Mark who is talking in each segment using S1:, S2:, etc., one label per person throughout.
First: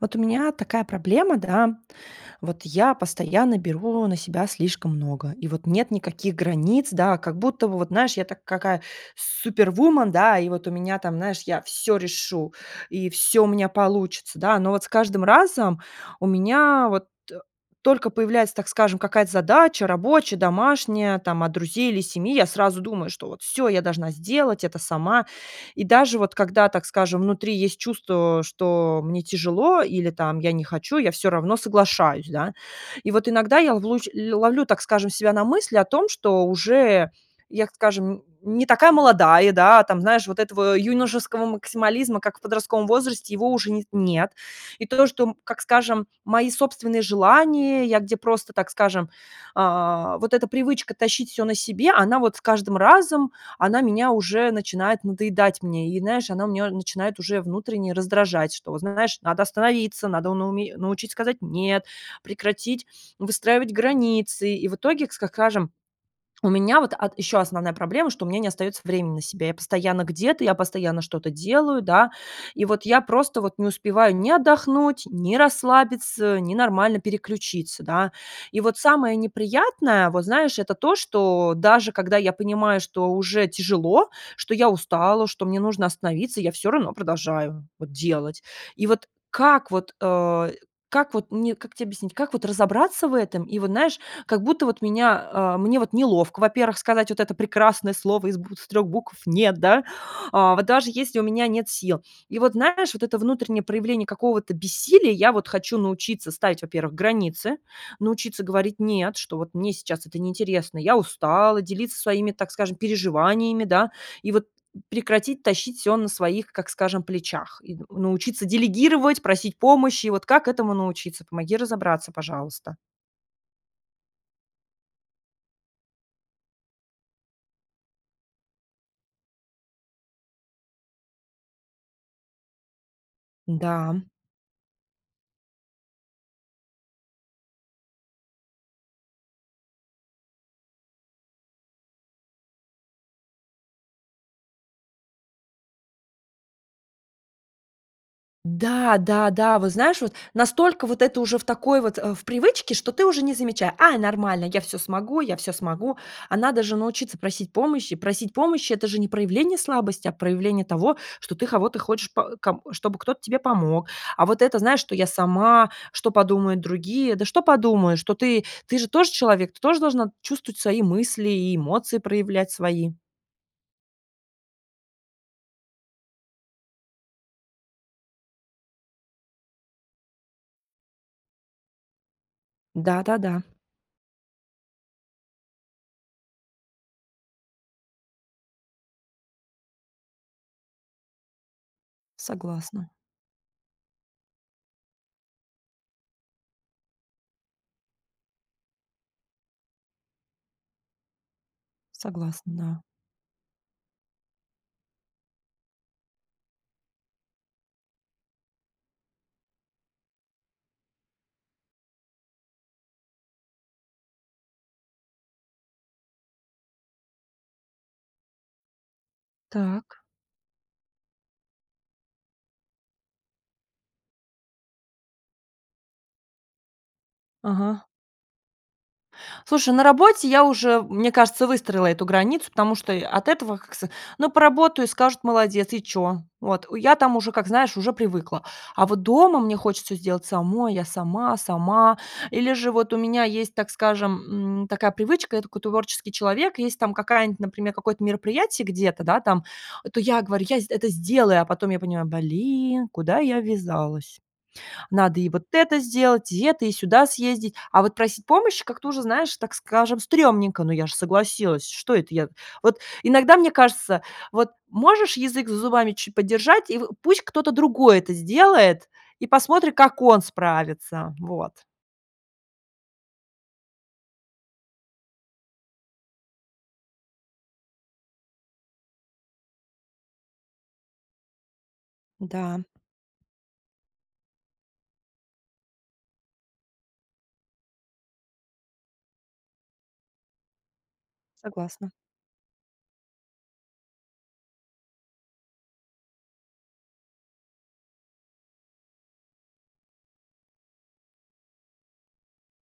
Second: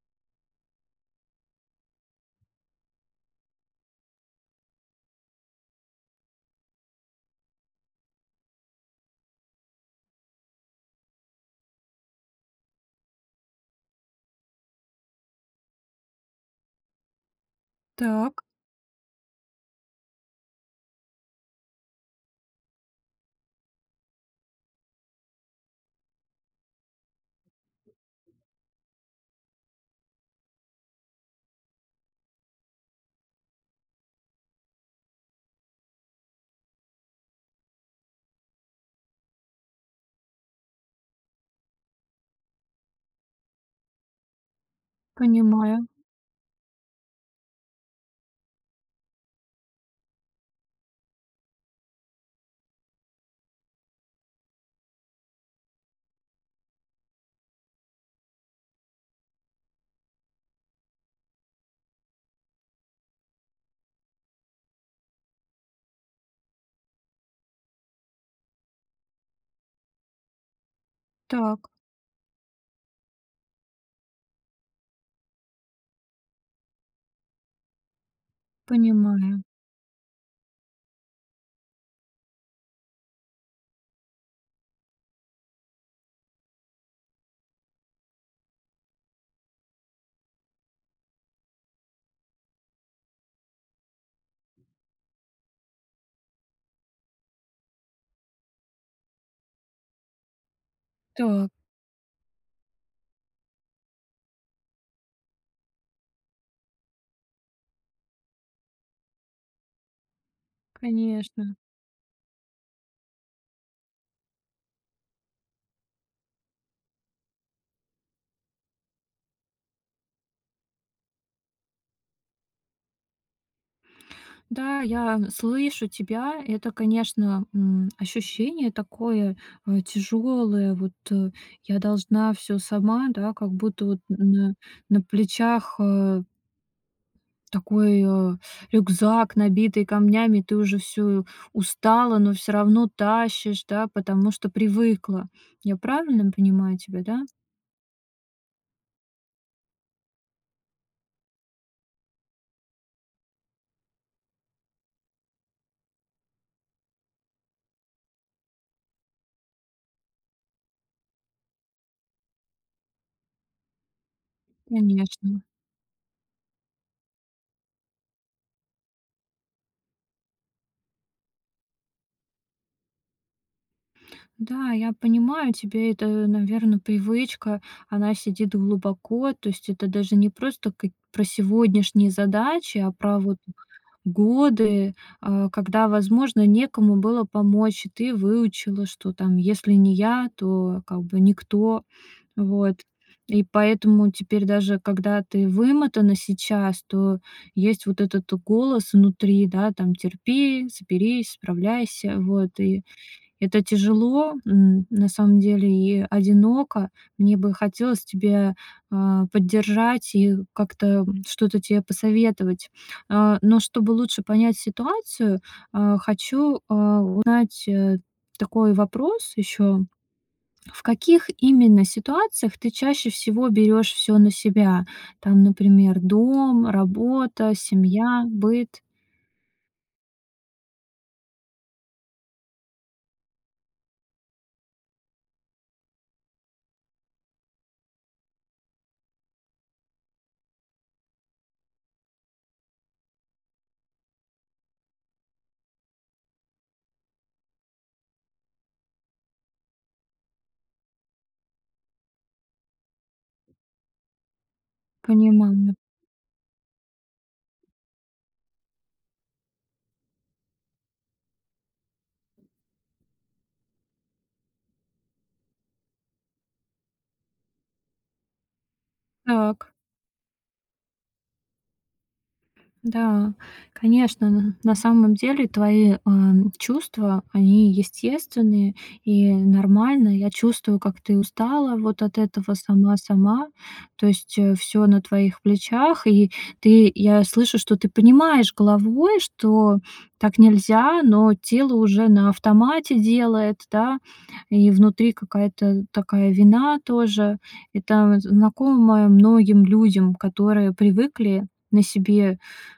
S1: Вот у меня такая проблема, да. Вот я постоянно беру на себя слишком много, и вот нет никаких границ, да. Как будто бы вот, знаешь, я так, какая супервуман, да, и вот у меня там, знаешь, я всё решу, и всё у меня получится, да. Но вот с каждым разом у меня вот, э, только
S2: Так.
S1: появляется, так скажем, какая-то задача рабочая, домашняя, там от друзей или семьи, я сразу думаю, что вот всё я должна сделать это сама. И даже вот когда, так скажем, внутри есть чувство, что мне тяжело или там я не хочу, я всё равно соглашаюсь, да. И вот иногда я лувлущ ль ловлю, так скажем, себя на мысли о том, что уже, я, как скажем, не такая молодая, да. Там, знаешь, вот этого юношеского максимализма, как в подростковом возрасте, его уже не с нет. И то, что, м, как
S2: Понимаю.
S1: скажем, мои собственные желания, я где просто, так скажем, а, вот эта привычка тащить всё на себе, она вот с каждым разом, она меня уже начинает надоедать мне. И, знаешь, она меня начинает уже внутренне раздражать. Что, вот знаешь, надо остановиться, надо на уме научить сказать "нет", прекратить выстраивать границы. И в итоге, к ска скажем, у меня вот ат еще основная проблема, что у меня не остается времени на себя. Я постоянно где-то, я постоянно что-то
S2: Так.
S1: делаю, да. И вот я просто вот не успеваю ни отдохнуть, ни расслабиться, ни нормально переключиться, да. И вот самое
S2: Понимаю.
S1: неприятное, вот знаешь, это то, что даже когда я понимаю, что уже тяжело, что я устала, что мне нужно остановиться, я всё равно продолжаю вот делать. И вот как вот, э, как вот мне как те объяснить, как вот разобраться в этом? И вот, знаешь, как будто вот меня а мне вот неловко, во-первых, сказать вот это прекрасное слово из бутв 3 букв "нет", да, а вот даже если у меня
S2: Та.
S1: нет сил. И вот, знаешь, вот это внутреннее проявление какого-то бессилия, я вот хочу научиться ставить, во-первых, границы. Научиться говорить "нет", что вот мне сейчас это неинтересно, я
S2: Конечно.
S1: устала, делиться своими, так скажем, переживаниями, да. И вот прекратить тащить всё на своих, как скажем, плечах, и н научиться делегировать, просить помощи. И вот как этому научиться? Помоги разобраться, пожалуйста.
S2: Да, я, н слышу тебя. Это, конечно, м, ощущение такое, э, тяжёлое. Вот, э, я должна всё сама, да, как будто вот
S1: Да.
S2: на на плечах, э Такой, а, рюкзак, набитый камнями. И ты уже всё, устала, но всё равно тащишь, да, потому что привыкла. Я правильно понимаю тебя, да?
S1: Да, да, да, вот знаешь, вот настолько вот это уже в такой вот, э, в привычке, что ты уже не замеча А, нормально, я всё смогу, я всё смогу. А надо же научиться просить помощи. Просить помощи это же не проявление слабости, а проявление того, что ты кого-то хочешь по ком чтобы кто-то тебе помог. А вот это, знаешь, что "я
S2: Конечно.
S1: сама, что подумают другие"? Да что подумают, что ты, ты же тоже человек, ты тоже должна чувствовать свои мысли и эмоции проявлять свои.
S2: Да, я понимаю, тебе это, наверно, привычка. Она сидит глубоко. То есть это даже не просто как про сегодняшние задачи, а про вот
S1: Да-да-да.
S2: годы, э, когда, возможно, некому было помочь. И ты выучила, что там если не я, то как бы никто. Вот.
S1: Согласна.
S2: И поэтому теперь даже когда ты вымотана сейчас, то, есть вот этот голос внутри, да, там, терпи, соберись, справляйся.
S1: Согласна,
S2: Вот. И
S1: да.
S2: это тяжело, м, на самом деле и одиноко. Мне бы хотелось тебя, э, поддержать и как-то, м, что-то тебе посоветовать. Э. Но чтобы лучше понять ситуацию, э, хочу, э, узнать, э, такой вопрос ещё.
S1: Так.
S2: В каких именно ситуациях ты чаще всего берёшь всё на себя? Там например, дом, работа,
S1: Ага.
S2: семья, быт.
S1: Слушай, на работе я уже, мне кажется, выстроила эту границу, потому что, э, от этого, как ск Ну поработаю и скажут: "Молодец!" И чё? Вот. У я там уже, как знаешь, уже привыкла. А вот дома мне хочется сделать самой, я сама, сама. Или же вот у меня есть, так скажем, м, такая привычка, я такой творческий человек, и если там какая-нибудь, например, там какое-нибудь мероприятие где-то, да там, то я говорю: "Я сд я это сделаю", а потом я понимаю, блин, куда я ввязалась. Надо и вот
S2: Понимаю.
S1: это сделать, и это, и сюда съездить, а вот просить помощи как-то уже, знаешь, так скажем, стрёмненько, ну я же согласилась, что это я? Вот иногда мне кажется, вот можешь язык за зубами ч подержать, и в пусть кто-то другой это сделает, и
S2: Так.
S1: посмотри как он справится. Вот.
S2: Да, конечно, н на самом деле твои, э, чувства они естественные и нормальные. Я чувствую, как ты устала вот от этого
S1: Да.
S2: "сама-сама". То есть, э, всё на твоих плечах, и ты, я слышу, что ты понимаешь головой, что так нельзя, но тело
S1: Согласна.
S2: уже на автомате делает, да, и внутри какая-то такая вина тоже. Это знакомое многим людям, которые привыкли на себе,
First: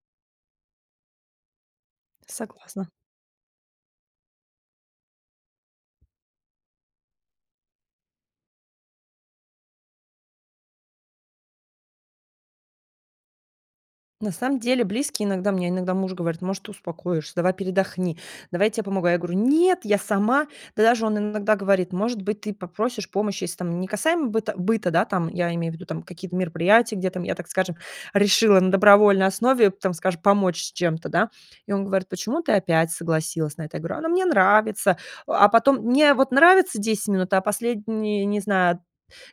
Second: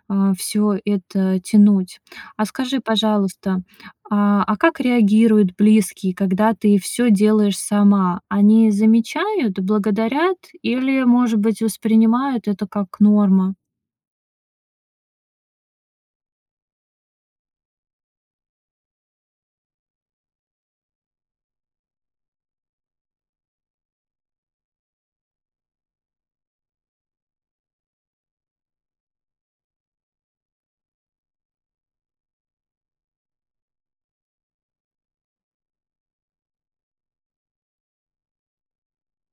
S2: э, всё это тянуть. А скажи,
S1: Согласна.
S2: пожалуйста, а, а как реагируют близкие, когда ты всё делаешь сама? Они замечают, благодарят или, может быть, воспринимают это как норма?
S1: На самом деле близкие, иногда мне иногда муж говорит: "Может, ты успокоишься? Давай передохни, давай я тебе помогу". Я говорю: "Нет, я сама". Да даже он иногда говорит: "Может быть, ты попросишь помощи?"- если там не касаемо быт быта, да, там, я имею в виду какие-то мероприятия, где там я, так скажем, решила на добровольной основе, там, скажем, помочь с чем-то, да. И он говорит: "Почему ты опять согласилась на это?" Я говорю: "А, ну, мне нравится". А, э, потом мне, у вот, нравится 10 минут, а последние, не знаю,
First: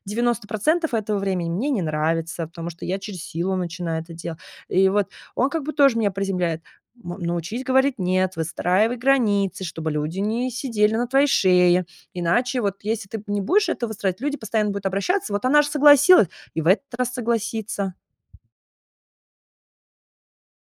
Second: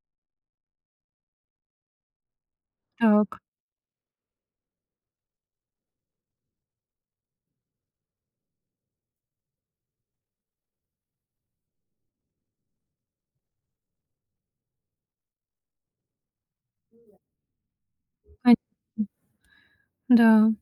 S1: 90 % этого времени мне не нравится, потому что я через
S2: Так.
S1: силу начинаю это делать. И вот он как бы тоже меня приземляет: "На научись говорить "нет", выстраивай границы, чтобы люди не сидели на твоей шее. Иначе вот, если ты, м не будешь это выстраивать, люди постоянно будут обращаться. Вот, она же согласилась, и в этот раз согласится".
S2: Понятно. Да.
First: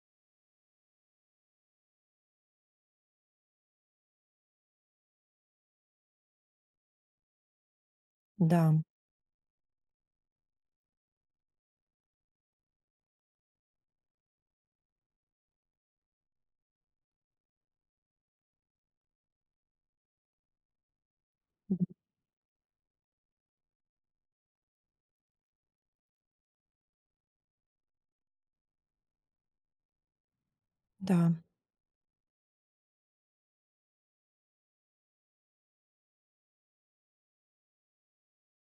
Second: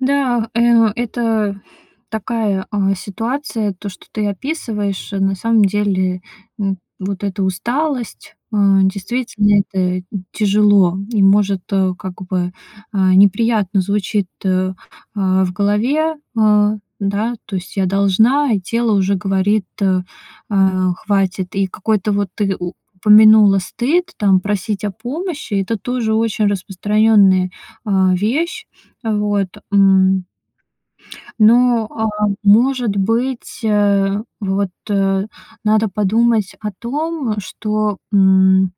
S2: Да, э, это такая, а, ситуация, то, что ты описываешь. Э, на самом деле, м, вот эта усталость. Э,
S1: Да.
S2: действительно, это, м, тяжело и, может, э, как бы, э, неприятно звучит, э, э, в голове. Э, да, то есть: "Я должна". И тело уже говорит: "Э, хватит". И
S1: Мгм.
S2: какой-то вот ты у помянула стыд, там, просить о помощи- это тоже очень распространенная, а, вещь. Вот. М.
S1: Да.
S2: Но, а может быть, э, вот, э, надо подумать о том, что, м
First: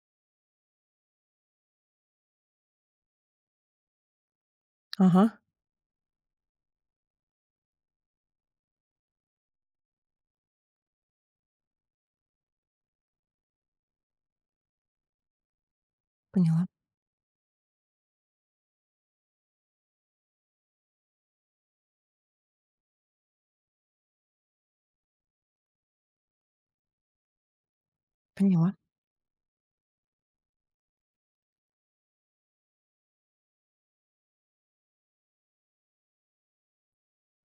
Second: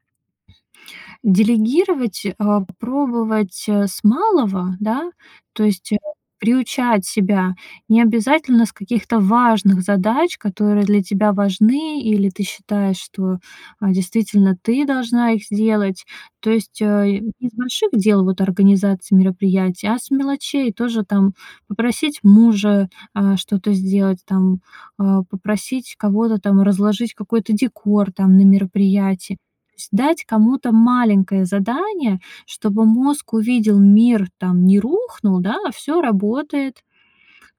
S2: Делегировать, а попробовать, а, с малого, да,
S1: Ага.
S2: то есть, а, приучать себя. Не обязательно с каких-то важных задач, которые для тебя важны, или ты считаешь, что, а, действительно ты должна их сделать. То
S1: Поняла.
S2: есть, э, не с больших дел, вот, организации мероприятий, а с мелочей тоже: там, попросить мужа, а, что-то сделать, там, а, попросить кого-то там разложить какой-то декор, там, на
S1: Поняла.
S2: мероприятии. То есть дать кому-то маленькое задание, чтобы мозг увидел: мир, там, не рухнул, да- а всё работает.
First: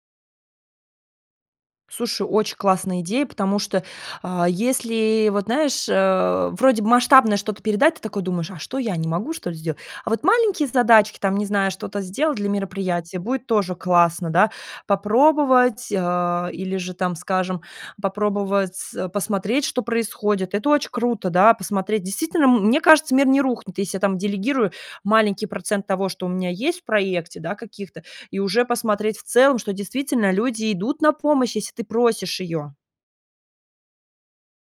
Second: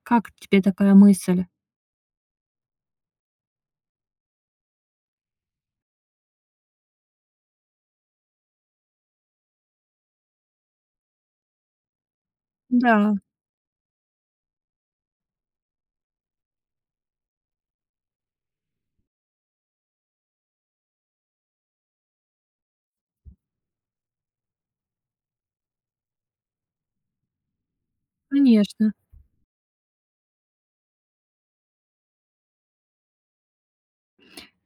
S2: Как тебе такая мысль?
S1: Слушай, очень классная идея, потому что, а если, вот знаешь, э, вроде бы масштабное что-то передать, ты такой думаешь: "А что, я не могу, что ли, сделать?" А вот маленькие задачки, там, не знаю, что-то сделать для
S2: Да.
S1: мероприятия, будет тоже классно, да, попробовать, а, или же, там, скажем, попробовать, а, посмотреть, что происходит. Это очень круто, да, посмотреть. Действительно, м мне кажется, мир не рухнет. Если я там делегирую маленький процент того, что у меня есть в проекте, да, каких-то, и уже
S2: Конечно.
S1: посмотреть в целом, что действительно люди идут на помощь, если ты просишь ее.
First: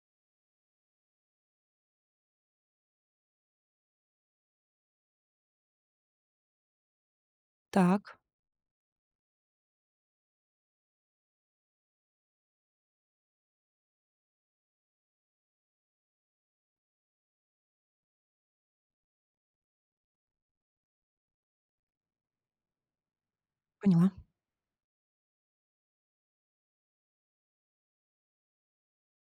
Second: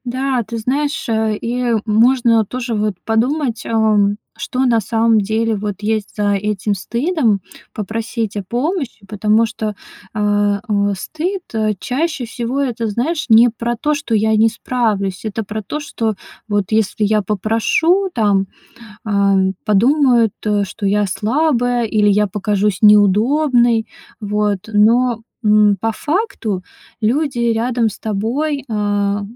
S2: Да, ты знаешь, э, и, э, можно тоже вот подумать, ам, что на самом деле вот есть за этим стыдом-
S1: Так.
S2: попросить о помощи, потому что, а, э, стыд, э, чаще всего это, знаешь, не про то, что я не справлюсь. Это про то, что вот если я попрошу, там, ам, подумают, а, что я слабая или я покажусь неудобной,
S1: Поняла.
S2: вот. Но, м, по факту, люди рядом с тобой, ам,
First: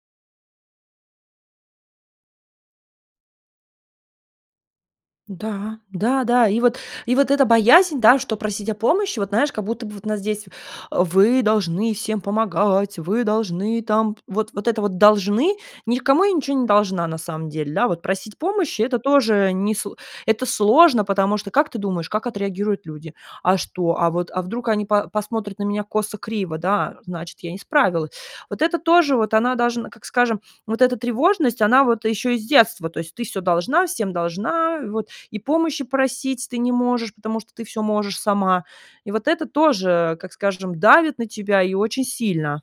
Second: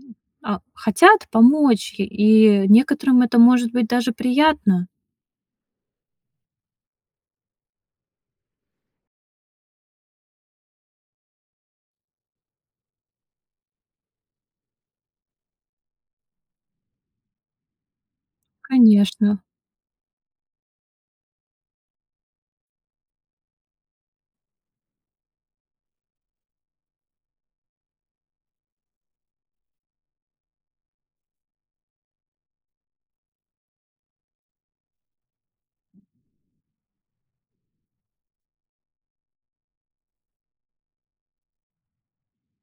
S2: а, хотят помочь, и некоторым это может быть даже приятно.
S1: Да, да-да, и вот и вот эта боязнь, да, что просить о помощи, вот знаешь, как будто бы вот у нас здесь: "А вы должны всем помогать, вы должны там вот п" Вот это вот "должны" -никому я ничего не должна на самом деле. Да, вот просить помощи- это
S2: Конечно.
S1: тоже не сло это сложно, потому что, как ты думаешь, как отреагируют люди: "А что? А вот, а вдруг они по посмотрят на меня косо-криво, да? Э, значит, я не справилась." Вот это тоже, вот она, должна, как скажем, вот эта тревожность, она вот еще и с детства. То есть: "Ты всё должна, всем должна, и вот, и помощи просить ты не можешь, потому что ты всё можешь сама." И вот это тоже, как скажем, давит на тебя и очень сильно.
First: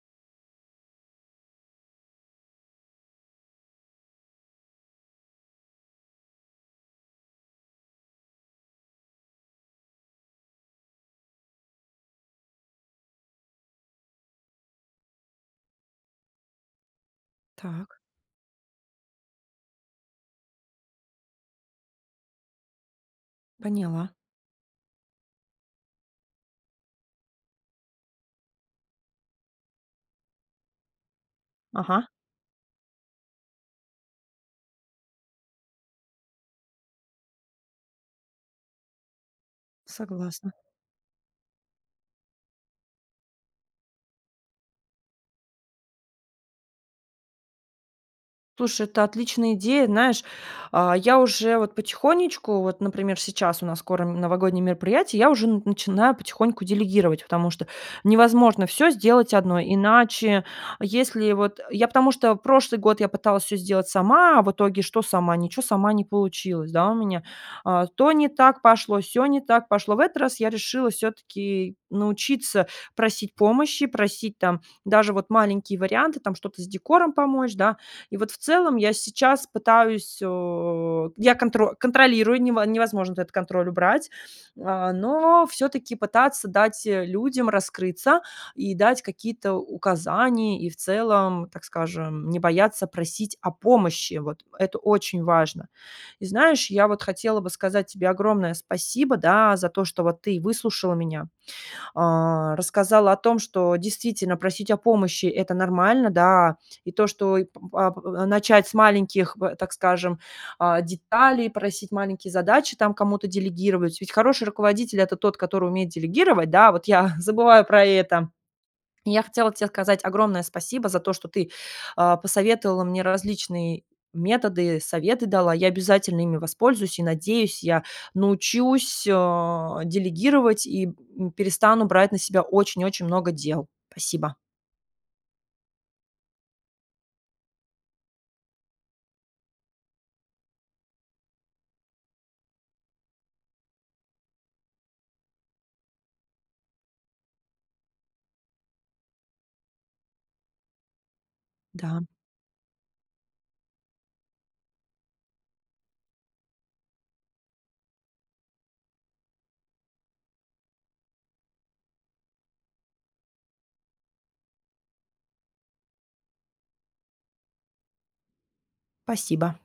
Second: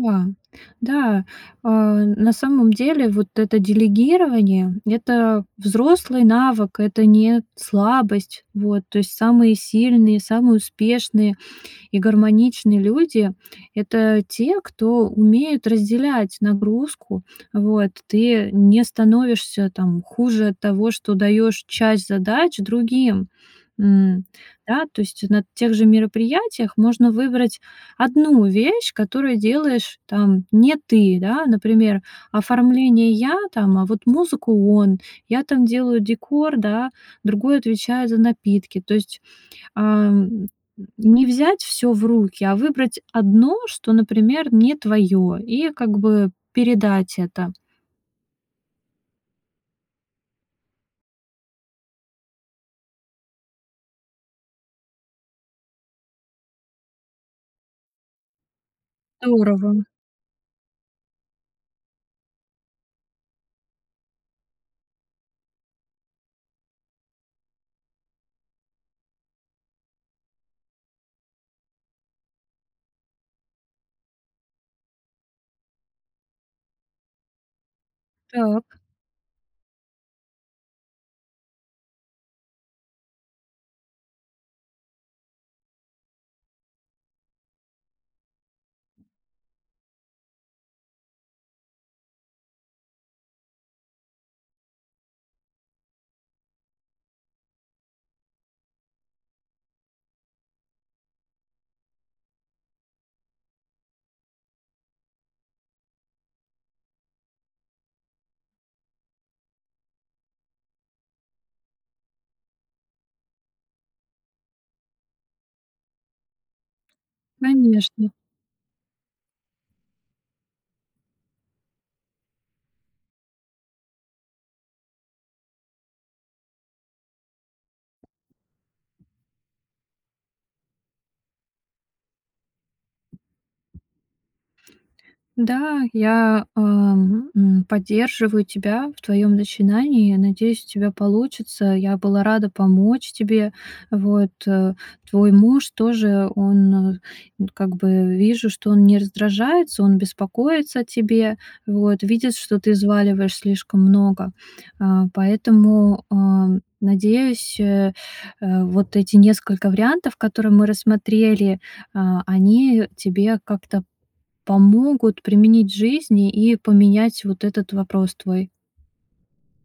S2: Да. Да, а на самом деле, вот это делегирование- это взрослый навык, это не слабость. Вот. То есть самые сильные, самые успешные и гармоничные люди- это те, кто умеет разделять нагрузку. Вот.
S1: Так.
S2: Ты не становишься там хуже от того, что даёшь часть задач другим.
S1: Поняла.
S2: М, да? То есть на тех же мероприятиях можно выбрать 1 вещь, которую делаешь там не ты, да, а, например,
S1: Ага.
S2: оформление- я там, а вот музыку- он, я там делаю декор, да, другой отвечает за напитки. То есть, ам, м,
S1: Согласна.
S2: м, не взять всё в руки, а выбрать одно, что, например, не твоё, и как бы передать это.
S1: Слушай, это отличная идея, знаешь, а я уже вот потихонечку, вот, например, сейчас у нас скоро н новогодние мероприятия, и я уже н начинаю потихоньку делегировать, потому что невозможно всё сделать одной,
S2: Здорово.
S1: иначе, если вот, э, я потому что прошлый год я пыталась всё сделать сама. А в итоге что? Сама ничего, сама не получилось, да, у меня. А то не так пошло, сё не так пошло. В этот раз я решила всё-таки научиться просить помощи, просить там даже вот маленькие варианты, там что-то с декором помочь, да. И вот в целом
S2: Так.
S1: я сейчас пытаюсь, а, я контро контролирую, нево невозможно этот контроль убрать, а, но всё-таки пытаться дать, э, людям раскрыться и дать какие-то указания, и в целом, так скажем, не бояться просить о помощи. Вот, э, это очень важно. И знаешь, я вот хотела бы сказать тебе огромное спасибо, да, а, за то, что вот ты выслушала меня. А, рассказала о том, что действительно просить о помощи- это нормально, да. И то, что и п а п а начать с маленьких, б так скажем, а, деталей, просить маленькие задачи, там кому-то делегировать. Ведь хороший руководитель- это тот, который умеет делегировать. Да, а вот я забываю про
S2: Конечно.
S1: это. И я хотела тебе сказать огромное спасибо за то, что ты, а, посоветовала мне различные методы, советы дала. Я обязательно ими воспользуюсь. И, надеюсь, я научусь, а, делегировать и, м, перестану брать на себя очень-очень много дел. Спасибо.
S2: Да, я, эм, м, поддерживаю тебя в твоем начинании. Я надеюсь, у тебя получится. Я была рада помочь тебе, вот, э. Твой муж тоже, он, э, вот, как бы, вижу, что он не раздражается, он беспокоится о тебе.
S1: Да.
S2: Вот. Видит, что ты взваливаешь слишком много, а. Поэтому, а, надеюсь, э, э, вот эти несколько вариантов, которые мы рассмотрели, а, они тебе как-то помогут применить в жизни и поменять вот этот вопрос твой.
S1: Спасибо.